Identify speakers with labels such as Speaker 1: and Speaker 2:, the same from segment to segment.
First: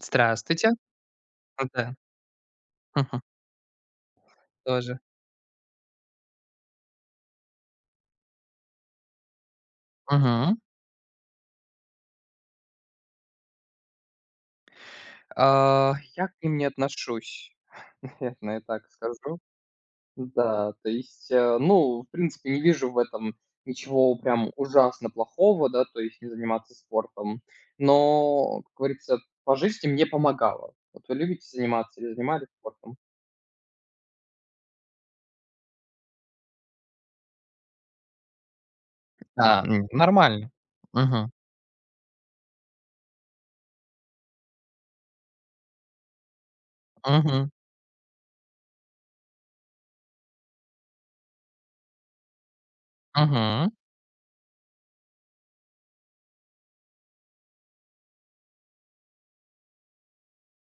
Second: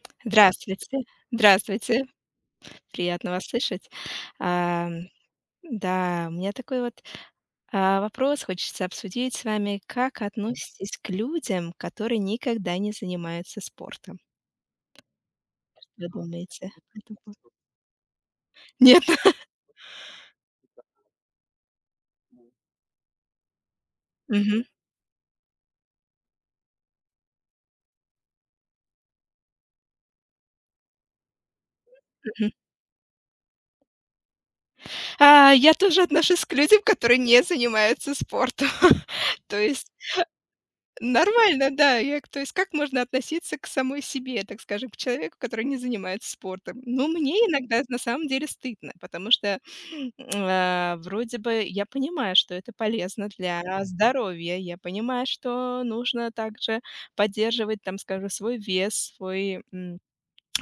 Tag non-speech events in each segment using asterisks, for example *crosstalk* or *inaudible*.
Speaker 1: Здравствуйте.
Speaker 2: Здравствуйте,
Speaker 1: Ну да.
Speaker 2: здравствуйте,
Speaker 1: Мгм.
Speaker 2: приятно вас слышать.
Speaker 1: Тоже.
Speaker 2: Ам, да, у меня такой вот, вопрос хочется обсудить с вами. Как
Speaker 1: Мгм.
Speaker 2: относитесь к людям, которые никогда не занимаются спортом? Вы
Speaker 1: Я к ним не
Speaker 2: думаете, это пл
Speaker 1: отношусь, *laughs* наверное, так
Speaker 2: Нет?
Speaker 1: скажу. Да, то есть, ну, в принципе, не вижу в этом ничего прям
Speaker 2: Мгм,
Speaker 1: ужасно плохого, да, то есть не заниматься спортом. Но, как говорится, по жизни мне помогало. Вот вы любите заниматься или занимались
Speaker 2: мгм.
Speaker 1: спортом?
Speaker 2: Я тоже отношусь к людям, которые не занимаются спортом. *laughs* То
Speaker 1: Да,
Speaker 2: есть
Speaker 1: нормально. Мгм.
Speaker 2: Нормально, да. Я к То есть как можно относиться к самой себе, так скажем, к человеку, который не занимается спортом? Ну, мне
Speaker 1: Мгм.
Speaker 2: иногда на самом деле стыдно, потому что, *sniffs* вроде бы я понимаю, что это полезно для
Speaker 1: Мгм.
Speaker 2: здоровья, я понимаю, что нужно также поддерживать, там, скажем, свой вес, свой, м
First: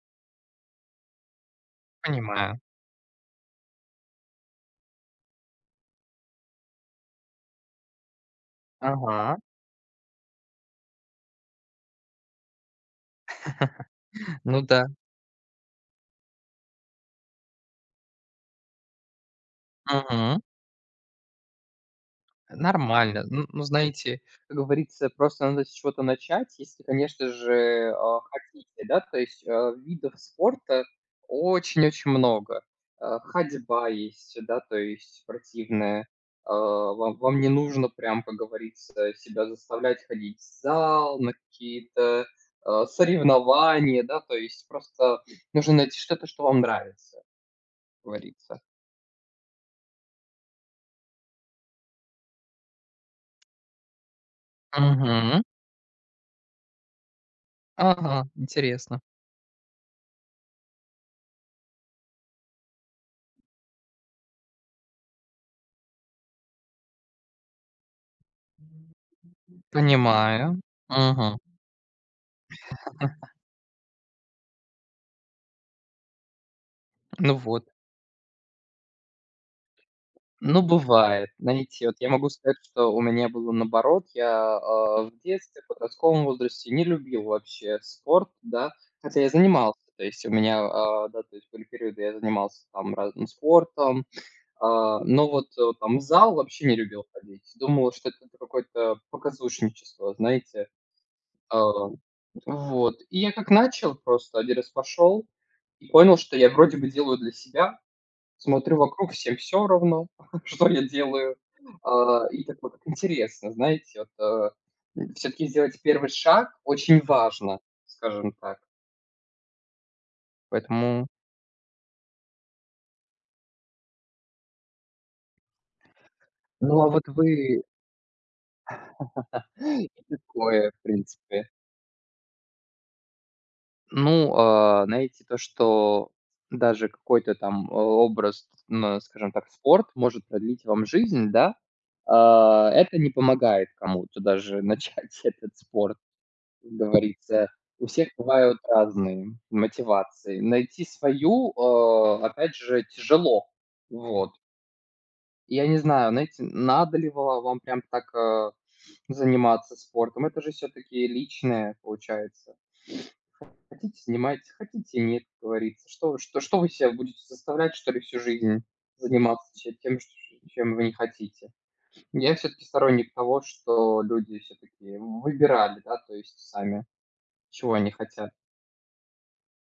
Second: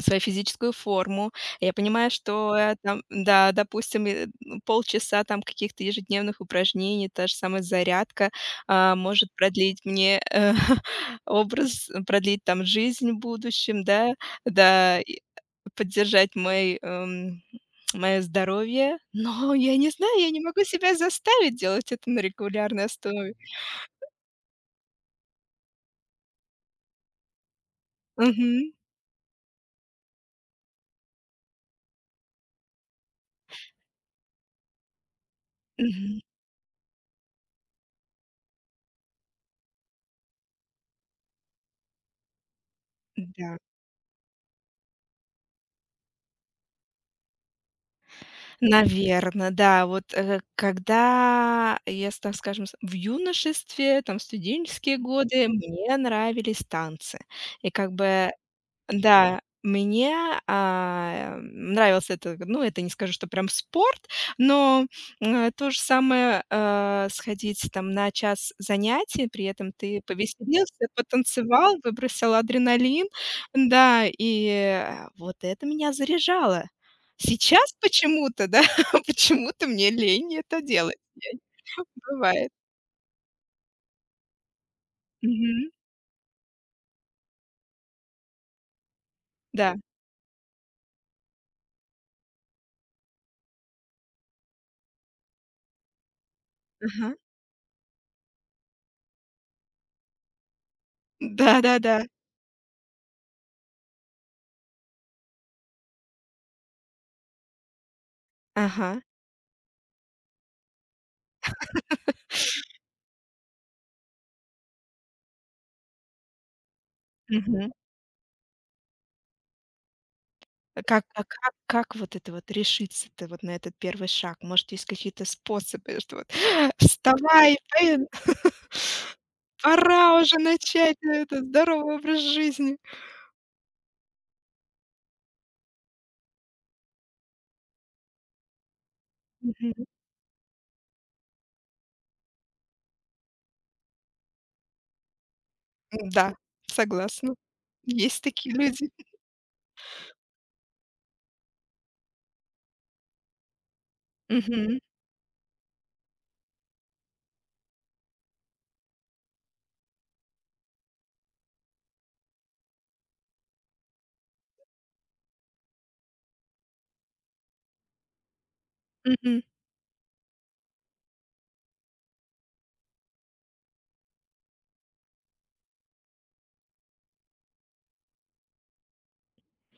Speaker 2: свою физическую форму. Я понимаю, что
Speaker 1: Понимаю.
Speaker 2: там, да, допустим, ну, полчаса там каких-то ежедневных упражнений, та же самая зарядка может
Speaker 1: Ага.
Speaker 2: продлить мне *laughs* продлить там жизнь в будущем, да,
Speaker 1: Ну да.
Speaker 2: да, и поддержать мой мое здоровье, *laughs* но я не знаю, я не
Speaker 1: Мгм.
Speaker 2: могу себя заставить делать это на регулярной
Speaker 1: Нормально.
Speaker 2: основе.
Speaker 1: Н Ну, знаете, как говорится, просто надо с чего-то начать, если, конечно же,
Speaker 2: Мгм.
Speaker 1: хотите, да. То есть, видов спорта очень-очень много. Ходьба есть, да, то есть спортивная.
Speaker 2: Мгм.
Speaker 1: Вам не нужно прям, как говорится, себя заставлять ходить в зал, на какие-то,
Speaker 2: Да.
Speaker 1: соревнования, да. То есть просто нужно найти что-то, что вам нравится, как говорится.
Speaker 2: Наверно, да. Вот, когда я, с так скажем, с в юношестве, там, студенческие
Speaker 1: Мгм.
Speaker 2: годы мне нравились танцы. И как
Speaker 1: Ага,
Speaker 2: бы
Speaker 1: интересно.
Speaker 2: да, мне, нравился это, ну, это не скажу, что прям спорт, но, то же самое, сходить там на час занятий, при этом ты
Speaker 1: Понимаю.
Speaker 2: повеселился,
Speaker 1: Мгм.
Speaker 2: потанцевал, выбросил адреналин. Да, и, вот это меня заряжало.
Speaker 1: Ну вот.
Speaker 2: Сейчас почему-то, да, *laughs* почему-то мне лень это
Speaker 1: Ну,
Speaker 2: делать. Я
Speaker 1: бывает. Знаете, вот я могу
Speaker 2: бывает.
Speaker 1: сказать, что у меня было наоборот. Я, в детстве, в
Speaker 2: Мгм.
Speaker 1: подростковом возрасте не любил вообще спорт, да. Хотя я
Speaker 2: Да.
Speaker 1: занимался, то есть у меня, да, то есть были периоды, я занимался там разным спортом, но вот, там в зал вообще не любил
Speaker 2: Ага.
Speaker 1: ходить. Думал, что это какое-то показушничество, знаете. А,
Speaker 2: Да-да-да.
Speaker 1: вот. И я как начал, просто один раз пошел и понял, что я вроде бы делаю для себя. Смотрю
Speaker 2: Ага.
Speaker 1: вокруг, всем все равно, *laughs* что я делаю. И так вот интересно, знаете, вот, все таки сделать первый шаг очень важно,
Speaker 2: Мгм.
Speaker 1: скажем так.
Speaker 2: Как
Speaker 1: Поэтому,
Speaker 2: а как вот это вот решиться-то вот на этот первый шаг? Может, есть какие-то способы, что вот: *gasps* *laughs*
Speaker 1: ну, а вот
Speaker 2: «Вставай,
Speaker 1: вы
Speaker 2: блин,
Speaker 1: *gasps* *laughs* и
Speaker 2: пора уже
Speaker 1: такое, в
Speaker 2: начать этот
Speaker 1: принципе.
Speaker 2: здоровый образ жизни».
Speaker 1: Ну, знаете, то, что даже какой-то там, образ, ну, скажем так,
Speaker 2: Мгм.
Speaker 1: спорт может продлить вам жизнь, да, это не помогает кому-то даже *laughs* начать этот спорт.
Speaker 2: Да,
Speaker 1: Как
Speaker 2: согласна.
Speaker 1: говорится, у всех
Speaker 2: Есть такие
Speaker 1: бывают
Speaker 2: люди.
Speaker 1: разные мотивации. Найти свою, опять же, тяжело. Вот.
Speaker 2: Мгм.
Speaker 1: Я не знаю, знаете, надо ли ва вам прям так, заниматься спортом. Это же все таки личное получается. Хотите- занимайтесь, хотите- нет, как говорится. Что вы себя будете заставлять, что ли, всю жизнь
Speaker 2: Мгм.
Speaker 1: заниматься че тем, ш чем вы не хотите? Я все таки сторонник того, что люди все таки выбирали, да, то есть сами, чего они хотят.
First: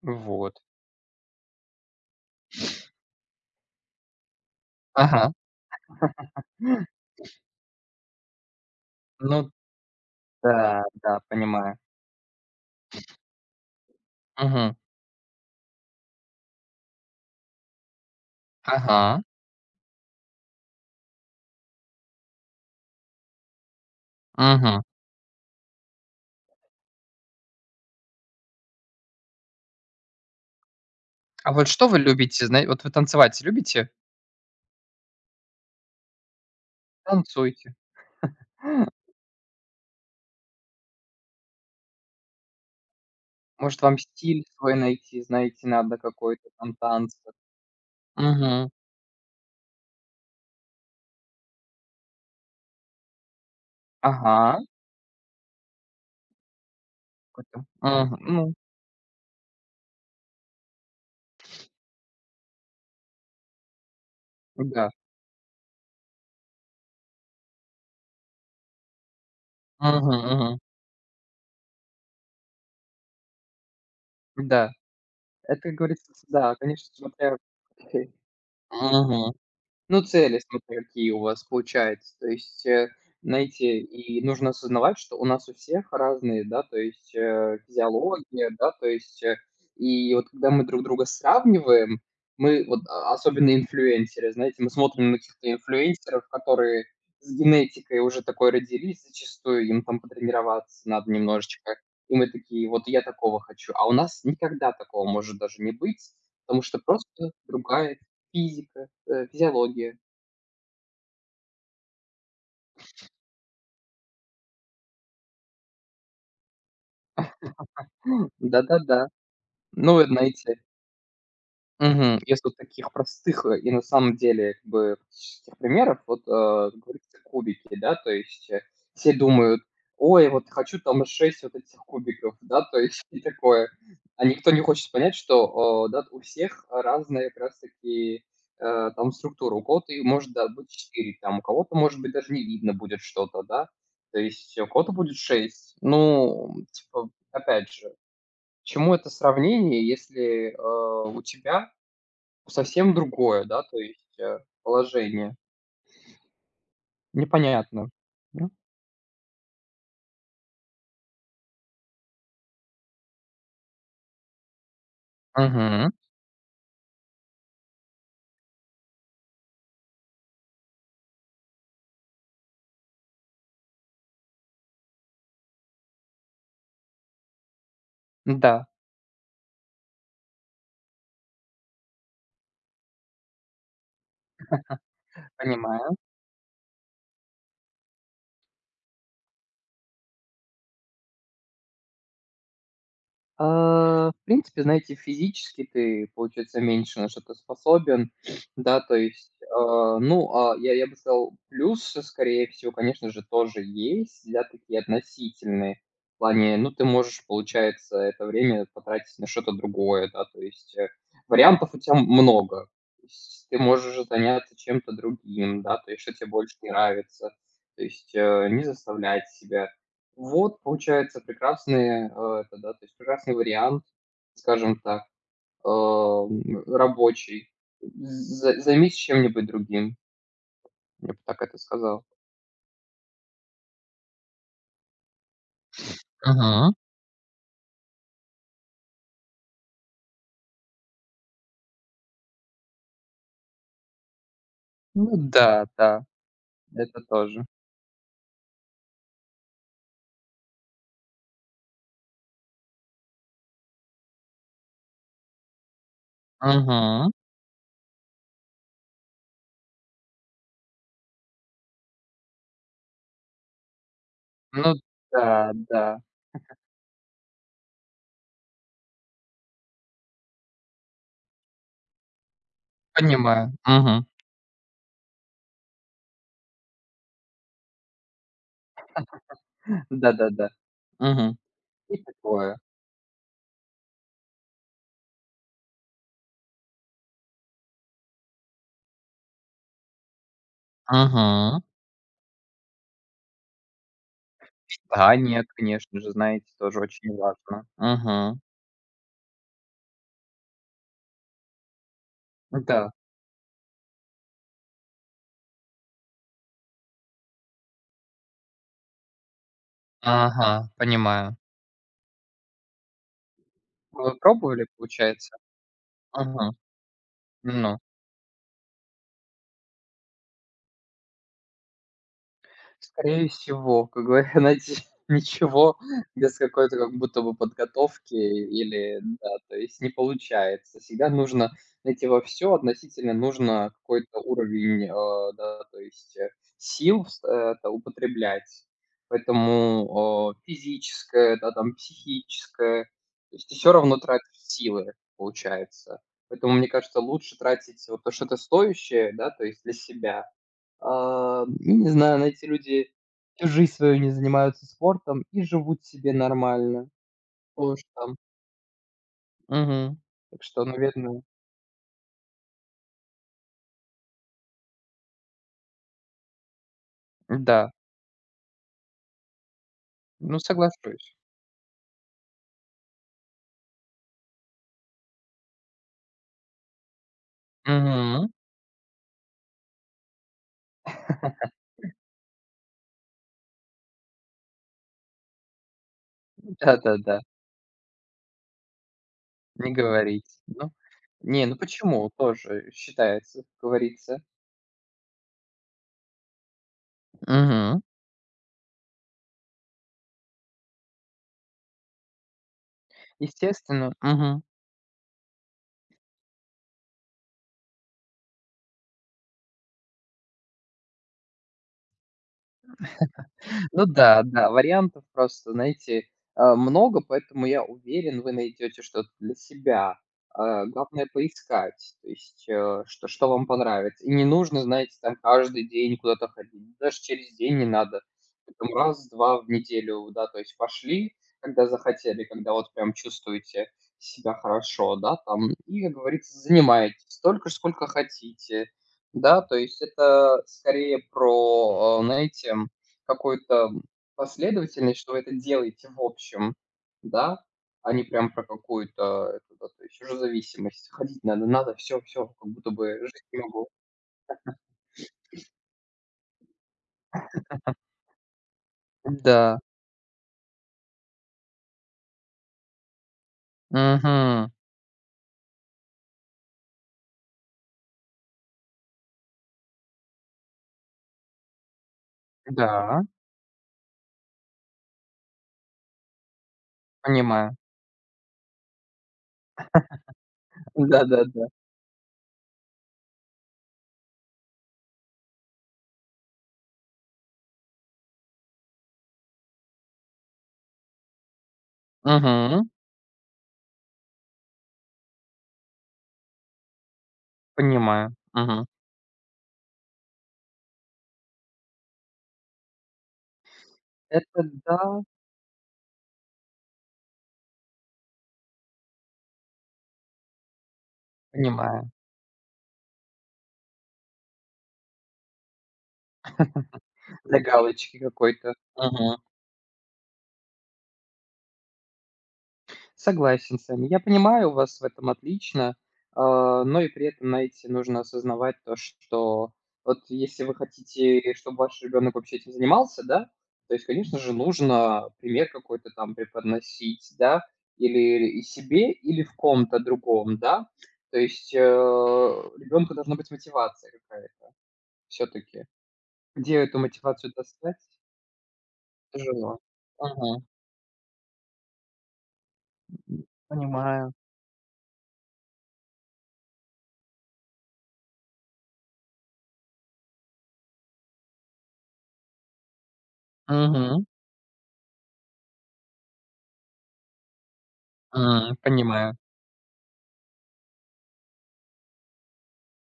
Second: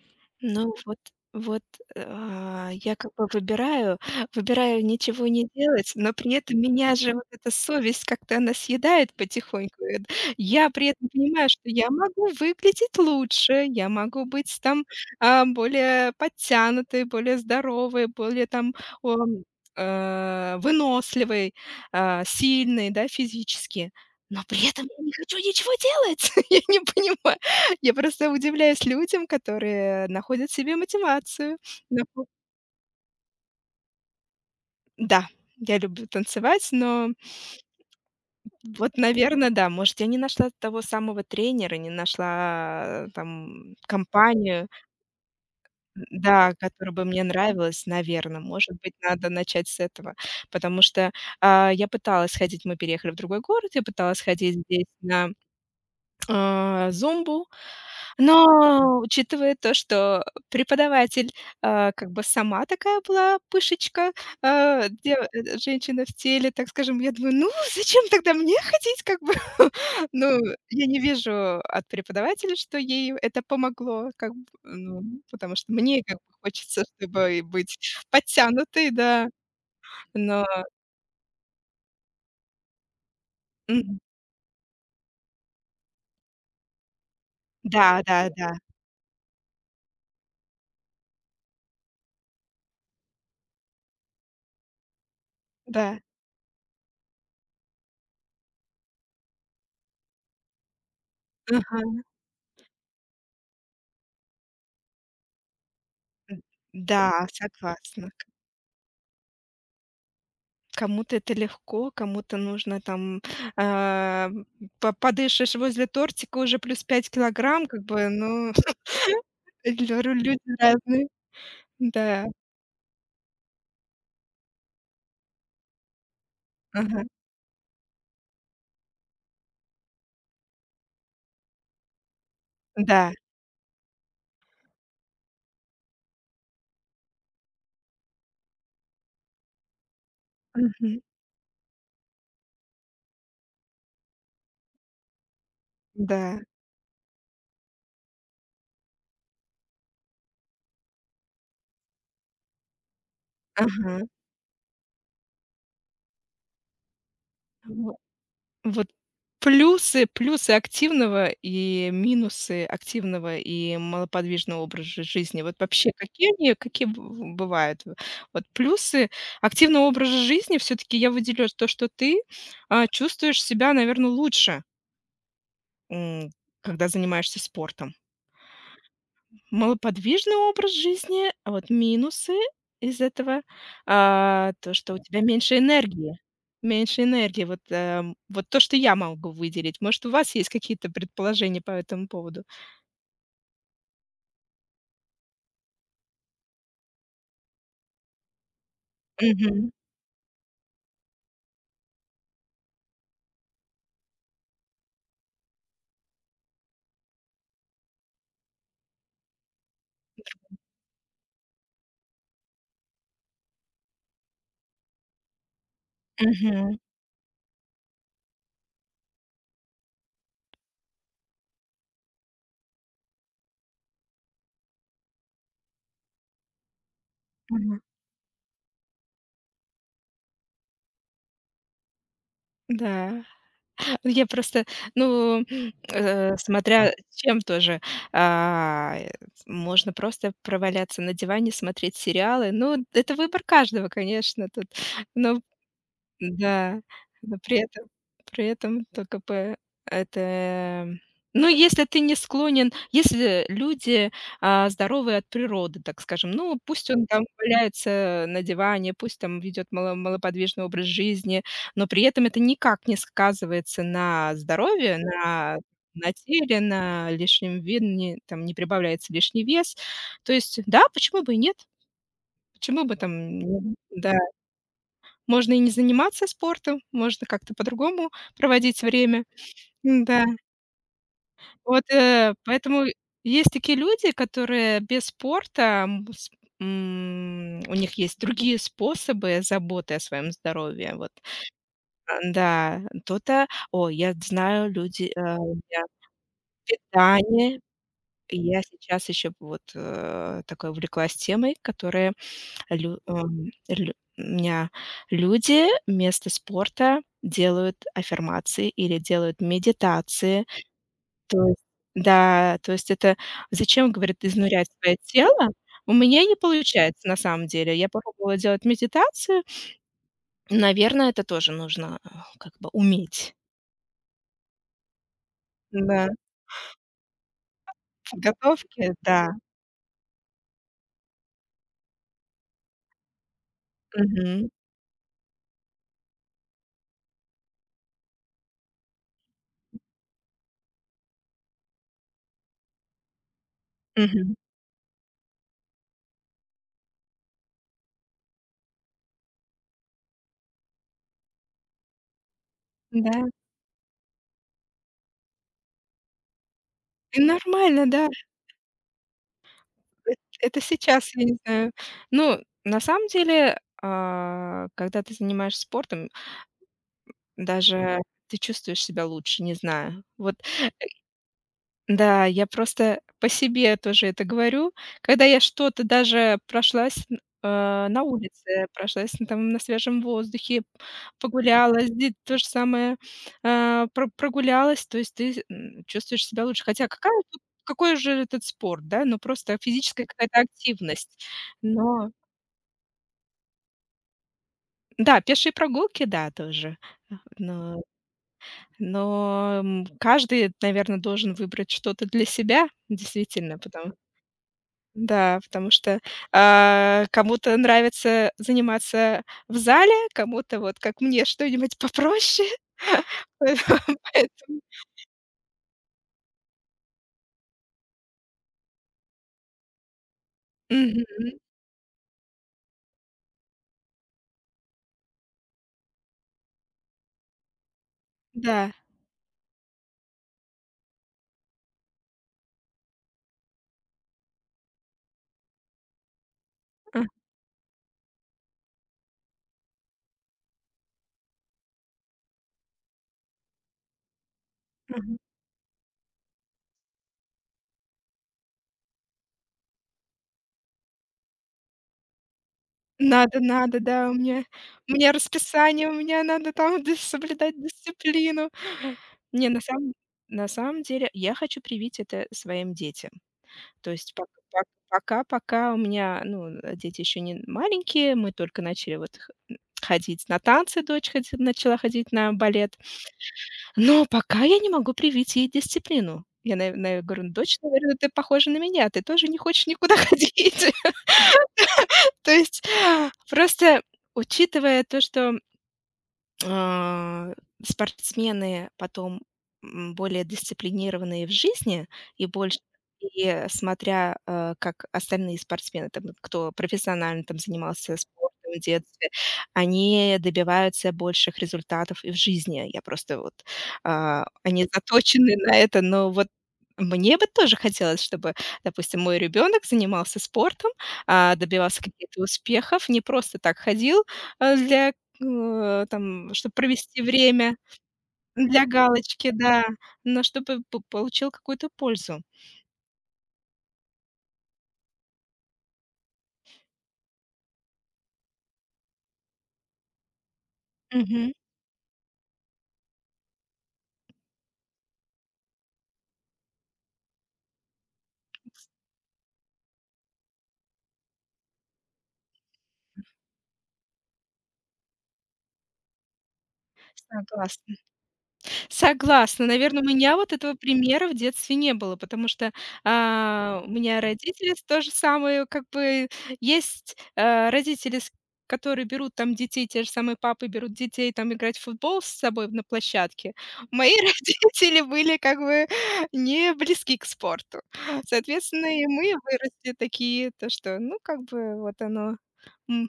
Speaker 1: Вот.
Speaker 2: Ну вот вот, я как бы выбираю *laughs* выбираю ничего
Speaker 1: Ага.
Speaker 2: не делать, но при этом меня
Speaker 1: *laughs*
Speaker 2: же вот эта совесть как-то она съедает
Speaker 1: Ну
Speaker 2: потихоньку. Эт Я
Speaker 1: да,
Speaker 2: при этом
Speaker 1: да,
Speaker 2: понимаю, что
Speaker 1: понимаю.
Speaker 2: я могу выглядеть лучше, я могу быть
Speaker 1: Мгм.
Speaker 2: там, более подтянутой, более здоровой, более там,
Speaker 1: Ага.
Speaker 2: ом, выносливой, сильной, да, физически, но при
Speaker 1: Мгм.
Speaker 2: этом я не хочу ничего делать. *laughs* Я не понимаю. Я просто удивляюсь людям, которые находят в себе
Speaker 1: А
Speaker 2: мотивацию.
Speaker 1: вот что вы
Speaker 2: Нахо
Speaker 1: любите? Знаете? Вот вы танцевать любите?
Speaker 2: Да, я люблю танцевать, но
Speaker 1: Танцуйте.
Speaker 2: вот, наверное, да, может, я не нашла того самого тренера, не нашла, там,
Speaker 1: Может, вам стиль
Speaker 2: компанию,
Speaker 1: свой найти, знаете, надо какой-то
Speaker 2: да,
Speaker 1: там
Speaker 2: которая бы
Speaker 1: танца.
Speaker 2: мне нравилась, наверное.
Speaker 1: Мгм.
Speaker 2: Может быть, надо начать с этого, потому что, я пыталась ходить, мы переехали в другой город, я пыталась ходить
Speaker 1: Ага.
Speaker 2: здесь на зумбу.
Speaker 1: Какой-то.
Speaker 2: Но,
Speaker 1: Мгм.
Speaker 2: учитывая то, что преподаватель, как бы сама такая была пышечка,
Speaker 1: Ну да.
Speaker 2: женщина в теле, так скажем, я думаю: «Ну, зачем тогда мне ходить?» Как бы, *laughs*
Speaker 1: Мгм,
Speaker 2: ну,
Speaker 1: мгм.
Speaker 2: я не вижу от преподавателя, что ей это помогло, как б
Speaker 1: Да.
Speaker 2: ну, потому
Speaker 1: Это,
Speaker 2: что
Speaker 1: как
Speaker 2: мне
Speaker 1: говорится,
Speaker 2: как бы
Speaker 1: да,
Speaker 2: хочется,
Speaker 1: конечно, смотря.
Speaker 2: чтобы и быть
Speaker 1: *laughs*
Speaker 2: подтянутой, да,
Speaker 1: Мгм. Ну, цели,
Speaker 2: но
Speaker 1: смотря какие у вас получаются. То есть, знаете,
Speaker 2: Мгм.
Speaker 1: и нужно осознавать, что у нас у всех разные, да, то есть,
Speaker 2: Да-да-да,
Speaker 1: физиология,
Speaker 2: да.
Speaker 1: да, то есть, и вот когда мы друг друга сравниваем, мы вот, особенно инфлюенсеры, знаете, мы смотрим на каких-то
Speaker 2: Да, да,
Speaker 1: инфлюенсеров, которые с генетикой уже такой родились, зачастую им там потренироваться надо немножечко.
Speaker 2: ага,
Speaker 1: И мы такие: "Вот я такого хочу". А у нас никогда такого может даже не быть, потому что
Speaker 2: да,
Speaker 1: просто другая
Speaker 2: согласна.
Speaker 1: физика, физиология.
Speaker 2: Кому-то это легко, кому-то нужно там, а, по подышишь возле тортика, уже плюс 5 килограмм, как бы, ну, *laughs*
Speaker 1: Да-да-да.
Speaker 2: лю
Speaker 1: Ну, и
Speaker 2: ру
Speaker 1: мгм,
Speaker 2: люди
Speaker 1: знаете,
Speaker 2: разные.
Speaker 1: мгм.
Speaker 2: Да,
Speaker 1: Если вот таких простых, и на самом деле, как бы, практических примеров, вот,
Speaker 2: ага,
Speaker 1: говорится, кубики, да, то есть, все думают: "Ой, вот хочу там 6 вот этих кубиков", да, то есть *laughs*
Speaker 2: да,
Speaker 1: и такое. А никто не хочет понять, что, да, у всех разная как раз таки, там структура. У кого-то и может, да, быть
Speaker 2: мгм,
Speaker 1: 4 там, у кого-то, может быть, даже не видно будет что-то, да, то есть у кого-то будет шесть.
Speaker 2: да,
Speaker 1: Ну, типа, опять же, к чему это сравнение, если, у тебя совсем другое, да, то
Speaker 2: ага.
Speaker 1: есть, положение. Непонятно.
Speaker 2: Вот. Вот плюсы активного и минусы активного и малоподвижного образа жизни. Вот
Speaker 1: Мгм.
Speaker 2: вообще какие они, какие б бывают? Вот плюсы активного образа жизни все таки я выделю то, что ты, чувствуешь себя, наверное, лучше, м, когда занимаешься спортом.
Speaker 1: Да,
Speaker 2: Малоподвижный образ жизни, а вот минусы из этого, то, что у тебя меньше
Speaker 1: понимаю.
Speaker 2: энергии. Меньше энергии. Вот, вот то, что я могу выделить. Может, у вас есть какие-то предположения по этому поводу?
Speaker 1: В принципе, знаете, физически ты, получается, меньше на что-то способен, *sniffs* да, то есть,
Speaker 2: Мгм.
Speaker 1: ну, я бы сказал, плюсы, скорее всего, конечно же, тоже есть, да, такие относительные. В плане, ну, ты можешь, получается, это время потратить на что-то другое, да, то есть вариантов у тебя много. То есть ты можешь заняться чем-то другим, да, то есть что тебе больше
Speaker 2: Мгм.
Speaker 1: нравится, то есть не заставлять себя. Вот, получается, прекрасный, это, да, то есть прекрасный вариант, скажем так, рабочий.
Speaker 2: Мгм.
Speaker 1: За Займись чем-нибудь другим, я бы так это сказал.
Speaker 2: Да. Я просто, ну,
Speaker 1: Мгм.
Speaker 2: смотря чем тоже. А, э, Можно просто проваляться на диване, смотреть сериалы. Ну, это выбор каждого, конечно, тут.
Speaker 1: Ну
Speaker 2: Но
Speaker 1: да, да.
Speaker 2: да,
Speaker 1: Это
Speaker 2: но
Speaker 1: тоже.
Speaker 2: при этом это ну, если ты не склонен если люди, здоровые от природы, так скажем, ну, пусть он
Speaker 1: Мгм.
Speaker 2: там валяется на диване, пусть там ведет мало малоподвижный образ жизни, но при этом это никак не сказывается на
Speaker 1: Ну,
Speaker 2: здоровье,
Speaker 1: да,
Speaker 2: на
Speaker 1: да.
Speaker 2: на теле, на лишнем вид там не прибавляется лишний вес. То есть, да, почему бы и нет? Почему бы там,
Speaker 1: Понимаю.
Speaker 2: н
Speaker 1: Мгм.
Speaker 2: да. Можно и не заниматься спортом, можно как-то по-другому проводить время.
Speaker 1: *laughs*
Speaker 2: Да
Speaker 1: Да-да-да. Мгм.
Speaker 2: вот,
Speaker 1: И такое.
Speaker 2: поэтому есть такие люди, которые без спорта, у них есть другие способы заботы о своем здоровье, вот.
Speaker 1: Мгм.
Speaker 2: А, да, кто-то. О, я знаю, люди,
Speaker 1: Да,
Speaker 2: э,
Speaker 1: нет,
Speaker 2: я
Speaker 1: конечно же, знаете, тоже очень
Speaker 2: питание.
Speaker 1: важно. Мгм.
Speaker 2: Я сейчас еще вот, такой увлеклась темой, которая
Speaker 1: Да.
Speaker 2: Лю лю меня люди вместо спорта делают аффирмации или делают медитации.
Speaker 1: Ага, понимаю.
Speaker 2: То есть да, то есть это зачем,
Speaker 1: Вы
Speaker 2: говорит,
Speaker 1: пробовали,
Speaker 2: изнурять свое
Speaker 1: получается?
Speaker 2: тело? У меня не
Speaker 1: Мгм.
Speaker 2: получается на самом деле.
Speaker 1: Ну,
Speaker 2: Я попробовала делать медитацию. Наверное, это тоже нужно, как бы
Speaker 1: скорее
Speaker 2: уметь.
Speaker 1: всего, как говоря, *laughs* найти ничего
Speaker 2: Да,
Speaker 1: без какой-то как будто бы подготовки
Speaker 2: подготовки,
Speaker 1: или да,
Speaker 2: да.
Speaker 1: то есть не получается. Всегда нужно, найти во все относительно нужно какой-то
Speaker 2: Мгм,
Speaker 1: уровень, да, то есть, сил вс это употреблять. Поэтому, физическое, да, там, психическое, то есть ты всё равно тратишь
Speaker 2: мгм.
Speaker 1: силы, получается. Поэтому, мне кажется, лучше тратить вот то, что это стоящее, да, то есть для себя. Я не знаю, но эти люди
Speaker 2: Да.
Speaker 1: всю жизнь свою не занимаются спортом и живут себе нормально.
Speaker 2: И
Speaker 1: Потому
Speaker 2: нормально, да.
Speaker 1: что мгм.
Speaker 2: Эт
Speaker 1: Так
Speaker 2: Это
Speaker 1: что,
Speaker 2: сейчас,
Speaker 1: наверное,
Speaker 2: я не знаю. Ну, на самом деле, когда ты занимаешься спортом,
Speaker 1: да.
Speaker 2: даже ты чувствуешь себя лучше, не знаю. Вот,
Speaker 1: Ну, соглашусь.
Speaker 2: да, я просто по себе тоже это говорю. Когда я что-то даже прошлась, на
Speaker 1: Мгм.
Speaker 2: улице, прошлась н там на свежем воздухе,
Speaker 1: *laughs*
Speaker 2: погуляла, здесь то же самое, прогулялась, то есть ты, чувствуешь себя лучше. Хотя какая
Speaker 1: Да-да-да,
Speaker 2: тут какой же этот спорт, да? Ну, просто
Speaker 1: не
Speaker 2: физическая
Speaker 1: говорить.
Speaker 2: какая-то
Speaker 1: Ну,
Speaker 2: активность,
Speaker 1: не, ну
Speaker 2: но
Speaker 1: почему? Тоже считается, как говорится.
Speaker 2: Да, пешие прогулки, да, тоже. А,
Speaker 1: Мгм.
Speaker 2: но, каждый, наверное, должен выбрать что-то для себя, действительно, потому
Speaker 1: Естественно. Мгм.
Speaker 2: да, потому что, кому-то нравится заниматься в зале, кому-то, вот как мне, что-нибудь попроще. *laughs* Поэтому
Speaker 1: Ну да, да,
Speaker 2: поэтому
Speaker 1: вариантов просто, знаете, много, поэтому я уверен, вы найдете что-то для себя. Главное
Speaker 2: Мгм.
Speaker 1: поискать, то есть, что вам понравится. И не нужно, знаете, там каждый день куда-то ходить, даже через день не надо.
Speaker 2: Да.
Speaker 1: Там раз-два в неделю, да, то есть пошли, когда захотели, когда вот прям чувствуете себя хорошо, да, там, и, как говорится,
Speaker 2: А,
Speaker 1: занимаетесь столько, сколько хотите, да, то есть это скорее про, знаете, какую-то последовательность,
Speaker 2: ага.
Speaker 1: что вы это делаете в общем, да, а не прям про какую-то эту, да, то есть уже зависимость. Ходить надо, надо, все, все, как будто бы жить
Speaker 2: Надо,
Speaker 1: не могу.
Speaker 2: надо, да, у меня расписание, у меня надо там *laughs* дис соблюдать дисциплину. Не,
Speaker 1: Да,
Speaker 2: на самом деле я хочу привить это своим детям. То есть пок
Speaker 1: мгм,
Speaker 2: пок пока пока у меня, ну, дети еще не маленькие, мы только начали вот х ходить на танцы, дочь ходи начала ходить на балет,
Speaker 1: да,
Speaker 2: но пока я не могу привить ей дисциплину. Я, наверное, говорю: «Ну,
Speaker 1: понимаю.
Speaker 2: "Дочь, наверное, ты похожа на меня, ты тоже не хочешь никуда *laughs* ходить"».
Speaker 1: Да-да-да,
Speaker 2: *laughs* То есть просто учитывая то, что а, спортсмены потом, более дисциплинированные в жизни и больше
Speaker 1: мгм,
Speaker 2: и смотря, как остальные спортсмены, там, кто профессионально там занимался
Speaker 1: понимаю,
Speaker 2: спортом в
Speaker 1: мгм.
Speaker 2: детстве, они добиваются больших результатов и в жизни. Я просто вот,
Speaker 1: Это
Speaker 2: они
Speaker 1: да,
Speaker 2: заточены на это, но вот мне бы тоже хотелось, чтобы, допустим, мой ребенок занимался спортом, добивался
Speaker 1: понимаю.
Speaker 2: каких-то успехов, не просто так ходил, а, для там, чтобы провести
Speaker 1: Для
Speaker 2: время
Speaker 1: галочки какой-то,
Speaker 2: для
Speaker 1: мгм.
Speaker 2: галочки, да, но чтобы п получил какую-то пользу.
Speaker 1: Согласен с вами. Я понимаю вас в этом отлично, но и при этом, знаете, нужно осознавать то, что вот если вы
Speaker 2: Мгм.
Speaker 1: хотите, чтобы ваш ребенок вообще этим занимался, да, то есть, конечно же, нужно пример какой-то там преподносить, да, или и себе, или в ком-то другом, да. То есть ребенку должна быть мотивация какая-то все-таки. Где эту мотивацию
Speaker 2: Согласна.
Speaker 1: достать,
Speaker 2: Согласна,
Speaker 1: тяжело.
Speaker 2: наверное, у меня вот
Speaker 1: Мгм.
Speaker 2: этого примера в детстве не было, потому что, у меня
Speaker 1: Понимаю.
Speaker 2: родители с то же самое, как бы есть, родители, с которые берут там детей, те же самые папы берут детей там играть в футбол с собой на площадке. Мои
Speaker 1: Мгм.
Speaker 2: *laughs* родители были как бы не близки к спорту. Соответственно, и мы
Speaker 1: Понимаю.
Speaker 2: выросли такие, то что, ну, как бы вот оно, м,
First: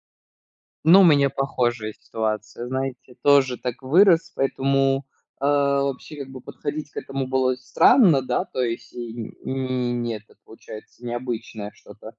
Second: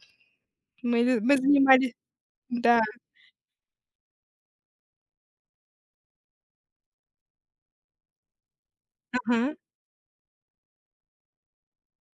Speaker 1: Ну, у
Speaker 2: мы
Speaker 1: меня
Speaker 2: мы занимались.
Speaker 1: похожая ситуация,
Speaker 2: Да,
Speaker 1: знаете, тоже так вырос, поэтому, вообще как бы подходить к этому было странно, да, то есть и
Speaker 2: ага,
Speaker 1: н не это, получается, необычное что-то.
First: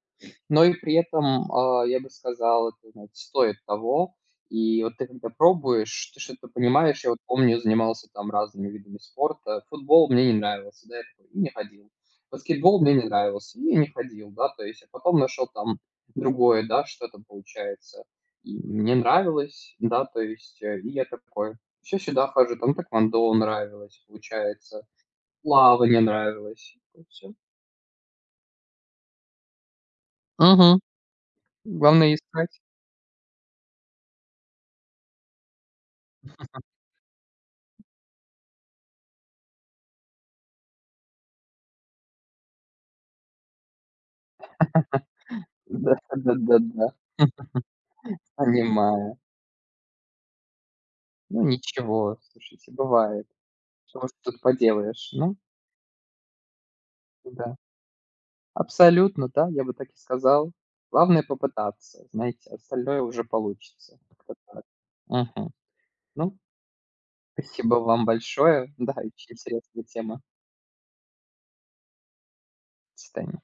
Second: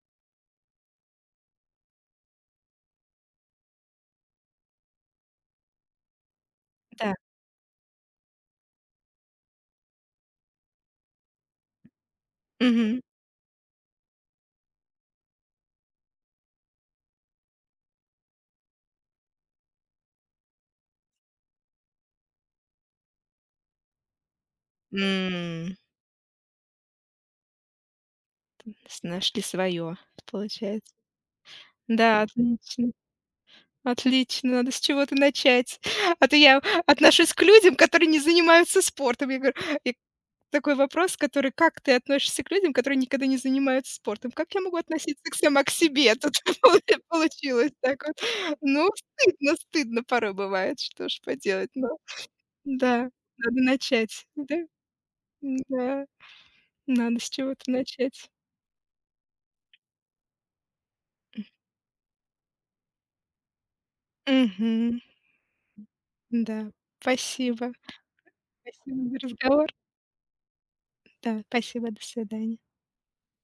Speaker 1: Но и при этом, я бы сказал, это, знаете, стоит того. И вот ты когда пробуешь, ты что-то понимаешь. Я
Speaker 2: да.
Speaker 1: вот помню, занимался там разными видами спорта. Футбол мне не нравился, да, я такой и не ходил. Баскетбол мне
Speaker 2: Мгм.
Speaker 1: не нравился, и не ходил, да. То есть, а потом нашел там другое, да, что-то получается. И мне нравилось, да, то есть, и я такой: все сюда хожу". Там тэквондо нравилось, получается,
Speaker 2: М.
Speaker 1: плавание нравилось. И всё.
Speaker 2: С Нашли свое получается.
Speaker 1: Главное
Speaker 2: Да,
Speaker 1: искать.
Speaker 2: отлично, отлично, надо с чего-то начать. *laughs* А то я отношусь к людям, которые не занимаются спортом. Я говорю: «А, и такой вопрос, который: "Как ты относишься к людям, которые никогда не занимаются спортом?"» Как я могу относиться к сама к
Speaker 1: Да,
Speaker 2: себе? Тут *laughs* полу
Speaker 1: да-да-да.
Speaker 2: получилось так вот. Ну,
Speaker 1: Понимаю.
Speaker 2: стыдно, стыдно порой бывает, что ж
Speaker 1: Ну,
Speaker 2: поделать, но
Speaker 1: ничего, слушайте,
Speaker 2: да,
Speaker 1: бывает.
Speaker 2: надо
Speaker 1: Что уж
Speaker 2: начать,
Speaker 1: тут
Speaker 2: да,
Speaker 1: поделаешь. Ну
Speaker 2: да надо с
Speaker 1: да,
Speaker 2: чего-то начать.
Speaker 1: абсолютно, да, я бы так и сказал. Главное попытаться, знаете, остальное уже получится. Как-то так.
Speaker 2: Мгм,
Speaker 1: Мгм. Ну,
Speaker 2: да, спасибо.
Speaker 1: спасибо вам большое. Да,
Speaker 2: Спасибо за
Speaker 1: очень
Speaker 2: разговор.
Speaker 1: интересная тема.
Speaker 2: Да, спасибо, до свидания.
Speaker 1: До свидания.